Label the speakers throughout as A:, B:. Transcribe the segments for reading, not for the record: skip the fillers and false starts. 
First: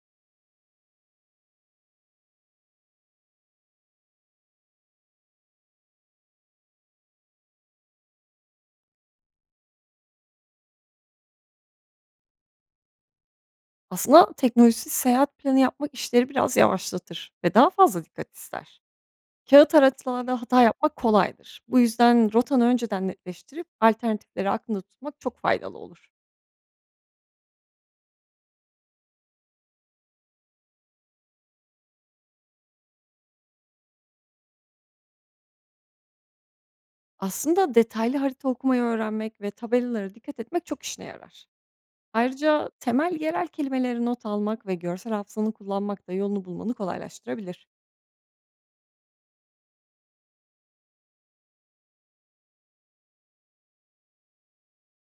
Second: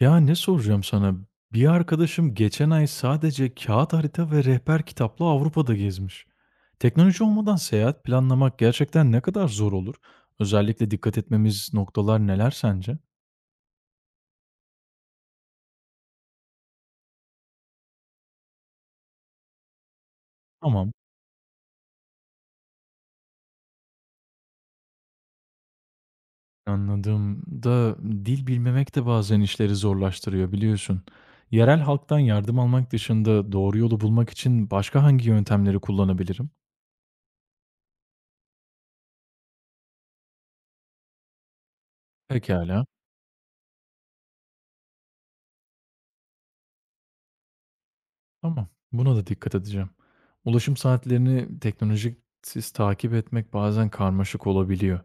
A: Ya, ne soracağım sana? Bir arkadaşım geçen ay sadece kağıt harita ve rehber kitapla Avrupa'da gezmiş. Teknoloji olmadan seyahat planlamak gerçekten ne kadar zor olur? Özellikle dikkat etmemiz noktalar neler sence?
B: Aslında teknolojisiz seyahat planı yapmak işleri biraz yavaşlatır ve daha fazla dikkat ister. Kağıt haritalarda hata
A: Tamam,
B: yapmak kolaydır. Bu yüzden rotanı önceden netleştirip alternatifleri aklında tutmak çok faydalı olur.
A: anladım da dil bilmemek de bazen işleri zorlaştırıyor biliyorsun. Yerel halktan yardım almak dışında doğru yolu bulmak için başka hangi yöntemleri kullanabilirim?
B: Aslında detaylı harita okumayı öğrenmek ve tabelalara dikkat etmek çok işine yarar. Ayrıca
A: Pekala.
B: temel yerel kelimeleri not almak ve görsel hafızanı kullanmak da yolunu bulmanı kolaylaştırabilir.
A: Tamam, buna da dikkat edeceğim. Ulaşım saatlerini teknolojisiz takip etmek bazen karmaşık olabiliyor.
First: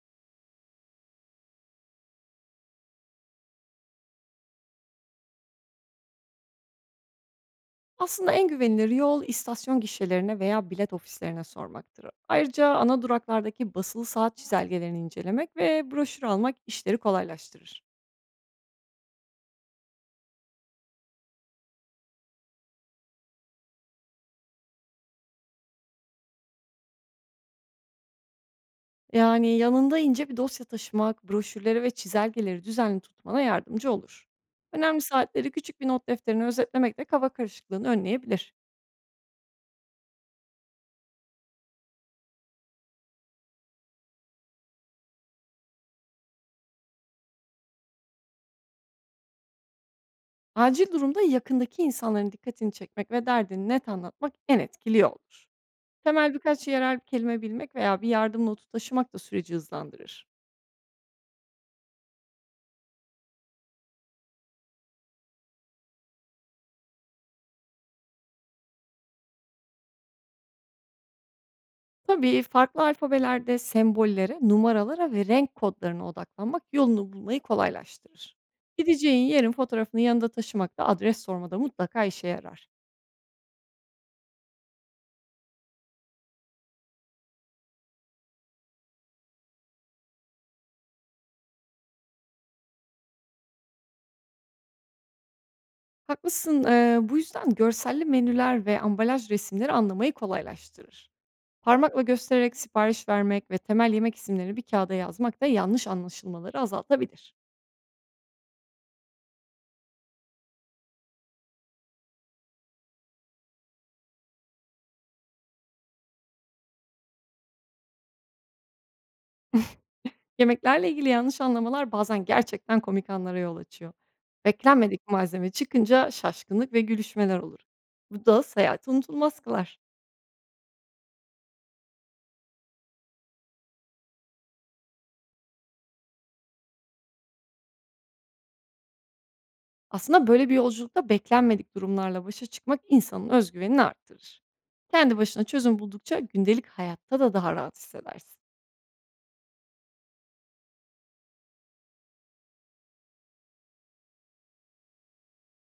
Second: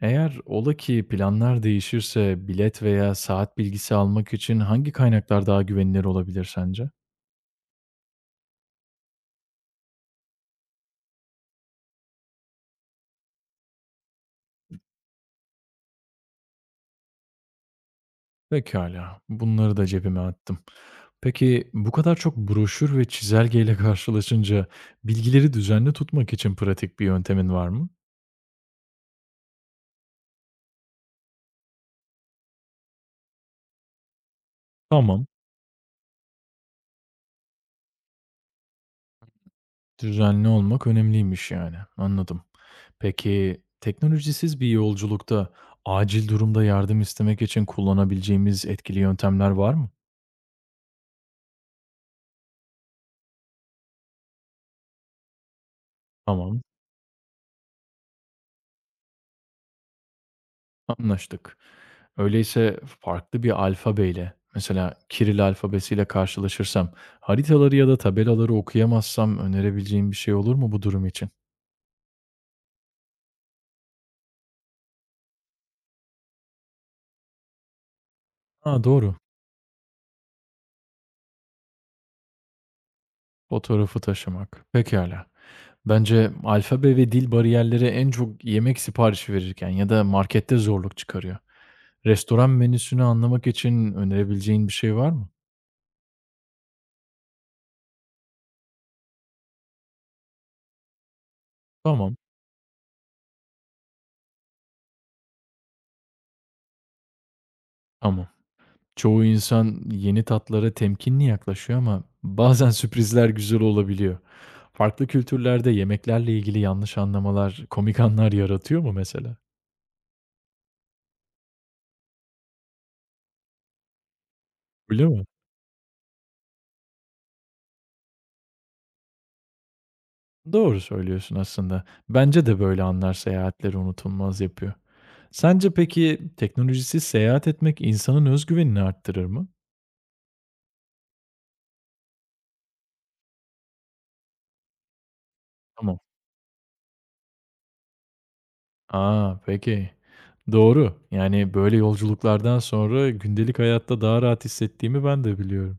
A: Eğer ola ki planlar değişirse bilet veya saat bilgisi almak için hangi kaynaklar daha güvenilir olabilir sence?
B: Aslında en güvenilir yol istasyon gişelerine veya bilet ofislerine sormaktır. Ayrıca ana duraklardaki basılı saat çizelgelerini incelemek ve broşür almak işleri kolaylaştırır.
A: Pekala, bunları da cebime attım. Peki bu kadar çok broşür ve çizelgeyle karşılaşınca bilgileri düzenli tutmak için pratik bir yöntemin var mı?
B: Yani yanında ince bir dosya taşımak, broşürleri ve çizelgeleri düzenli tutmana yardımcı olur. Önemli
A: Tamam.
B: saatleri küçük bir not defterine özetlemek de kafa karışıklığını önleyebilir.
A: Düzenli olmak önemliymiş yani, anladım. Peki, teknolojisiz bir yolculukta acil durumda yardım istemek için kullanabileceğimiz etkili yöntemler var mı?
B: Acil durumda yakındaki insanların dikkatini çekmek ve derdini net anlatmak en etkili yoldur. Temel
A: Tamam,
B: birkaç yerel kelime bilmek veya bir yardım notu taşımak da süreci hızlandırır.
A: anlaştık. Öyleyse farklı bir alfabeyle, mesela Kiril alfabesiyle karşılaşırsam, haritaları ya da tabelaları okuyamazsam önerebileceğim bir şey olur mu bu durum için?
B: Tabii, farklı alfabelerde sembollere, numaralara ve renk kodlarına odaklanmak yolunu bulmayı kolaylaştırır.
A: Ha, doğru.
B: Gideceğin yerin fotoğrafını yanında taşımak da adres sormada mutlaka işe yarar.
A: Fotoğrafı taşımak. Pekâlâ. Bence alfabe ve dil bariyerleri en çok yemek siparişi verirken ya da markette zorluk çıkarıyor. Restoran menüsünü anlamak için önerebileceğin bir şey var mı?
B: Haklısın, bu yüzden görselli menüler ve ambalaj resimleri anlamayı kolaylaştırır. Parmakla
A: Tamam,
B: göstererek sipariş vermek ve temel yemek isimlerini bir kağıda yazmak da yanlış anlaşılmaları azaltabilir.
A: tamam. Çoğu insan yeni tatlara temkinli yaklaşıyor ama bazen sürprizler güzel olabiliyor. Farklı kültürlerde yemeklerle ilgili yanlış anlamalar, komik anlar yaratıyor mu mesela?
B: Yemeklerle ilgili yanlış anlamalar bazen gerçekten komik anlara yol açıyor.
A: Öyle
B: Beklenmedik
A: mi?
B: malzeme çıkınca şaşkınlık ve gülüşmeler olur. Bu da seyahati unutulmaz kılar.
A: Doğru söylüyorsun aslında. Bence de böyle anlar seyahatleri unutulmaz yapıyor. Sence peki teknolojisiz seyahat etmek insanın özgüvenini arttırır mı?
B: Aslında böyle bir yolculukta beklenmedik durumlarla başa çıkmak insanın özgüvenini arttırır. Kendi başına çözüm
A: Tamam.
B: buldukça gündelik hayatta da daha rahat hissedersin.
A: Aa, peki. Doğru. Yani, böyle yolculuklardan sonra gündelik hayatta daha rahat hissettiğimi ben de biliyorum.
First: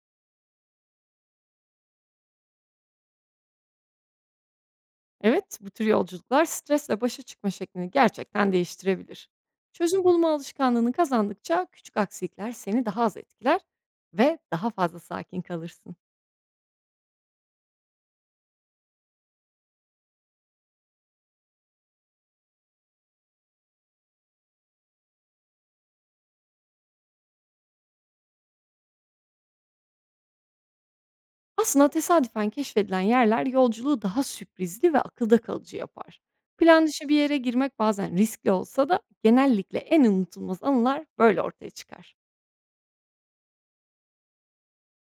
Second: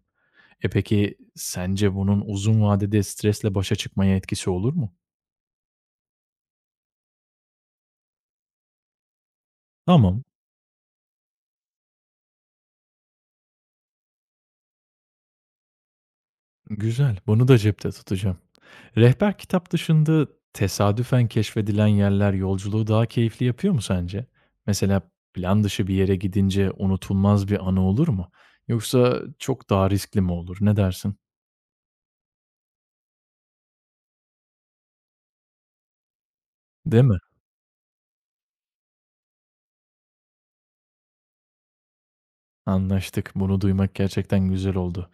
A: Peki sence bunun uzun vadede stresle başa çıkmaya etkisi olur mu?
B: Evet, bu tür yolculuklar stresle başa çıkma şeklini gerçekten değiştirebilir. Çözüm
A: Tamam.
B: bulma alışkanlığını kazandıkça küçük aksilikler seni daha az etkiler ve daha fazla sakin kalırsın.
A: Güzel, bunu da cepte tutacağım. Rehber kitap dışında tesadüfen keşfedilen yerler yolculuğu daha keyifli yapıyor mu sence? Mesela plan dışı bir yere gidince unutulmaz bir anı olur mu? Yoksa çok daha riskli mi olur? Ne dersin?
B: Aslında tesadüfen keşfedilen yerler yolculuğu daha sürprizli ve akılda kalıcı yapar. Plan
A: Değil
B: dışı bir
A: mi?
B: yere girmek bazen riskli olsa da genellikle en unutulmaz anılar böyle ortaya çıkar.
A: Anlaştık. Bunu duymak gerçekten güzel oldu.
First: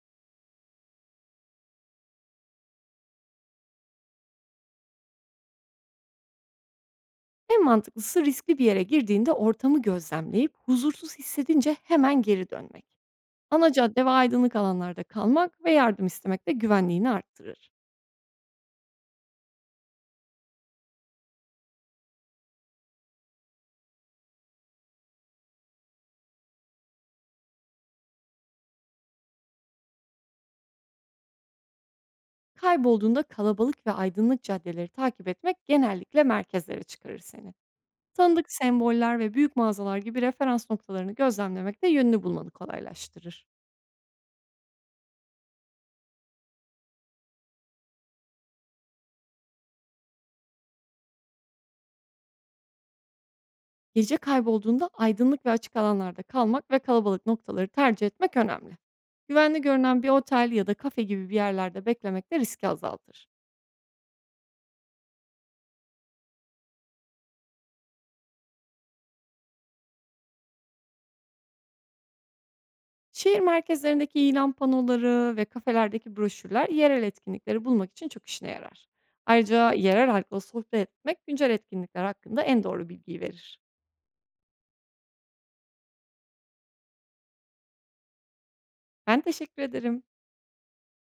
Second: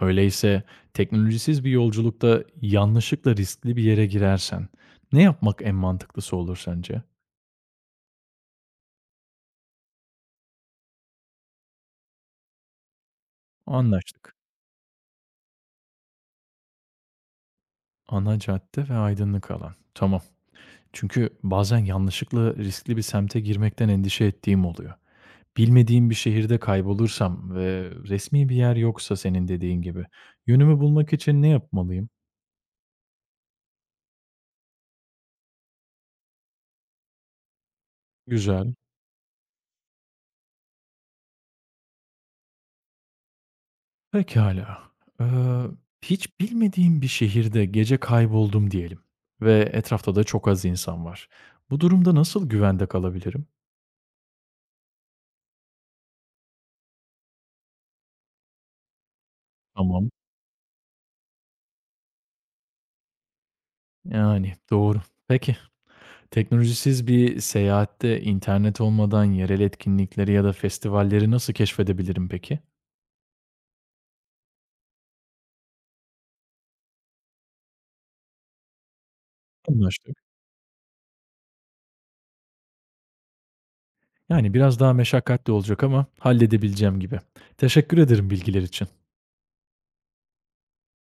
A: Öyleyse teknolojisiz bir yolculukta yanlışlıkla riskli bir yere girersen ne yapmak en mantıklısı olur sence?
B: En mantıklısı riskli bir yere girdiğinde ortamı gözlemleyip huzursuz hissedince hemen geri dönmek. Ana cadde ve
A: Anlaştık.
B: aydınlık alanlarda kalmak ve yardım istemek de güvenliğini arttırır.
A: Ana cadde ve aydınlık alan. Tamam. Çünkü bazen yanlışlıkla riskli bir semte girmekten endişe ettiğim oluyor. Bilmediğim bir şehirde kaybolursam ve resmi bir yer yoksa senin dediğin gibi yönümü bulmak için ne yapmalıyım?
B: Kaybolduğunda kalabalık ve aydınlık caddeleri takip etmek genellikle merkezlere çıkarır seni. Tanıdık
A: Güzel.
B: semboller ve büyük mağazalar gibi referans noktalarını gözlemlemek de yönünü bulmanı kolaylaştırır.
A: Pekala. Ee, hiç bilmediğim bir şehirde gece kayboldum diyelim ve etrafta da çok az insan var. Bu durumda nasıl güvende kalabilirim?
B: Gece kaybolduğunda aydınlık ve açık alanlarda kalmak ve kalabalık noktaları tercih etmek önemli. Güvenli görünen bir
A: Tamam.
B: otel ya da kafe gibi bir yerlerde beklemek de riski azaltır.
A: Yani doğru. Peki. Teknolojisiz bir seyahatte internet olmadan yerel etkinlikleri ya da festivalleri nasıl keşfedebilirim peki?
B: Şehir merkezlerindeki ilan panoları ve kafelerdeki broşürler yerel etkinlikleri bulmak için çok işine yarar. Ayrıca yerel
A: Anlaştık.
B: halkla sohbet etmek güncel etkinlikler hakkında en doğru bilgiyi verir.
A: Yani biraz daha meşakkatli olacak ama halledebileceğim gibi. Teşekkür ederim bilgiler için.
B: Ben teşekkür ederim.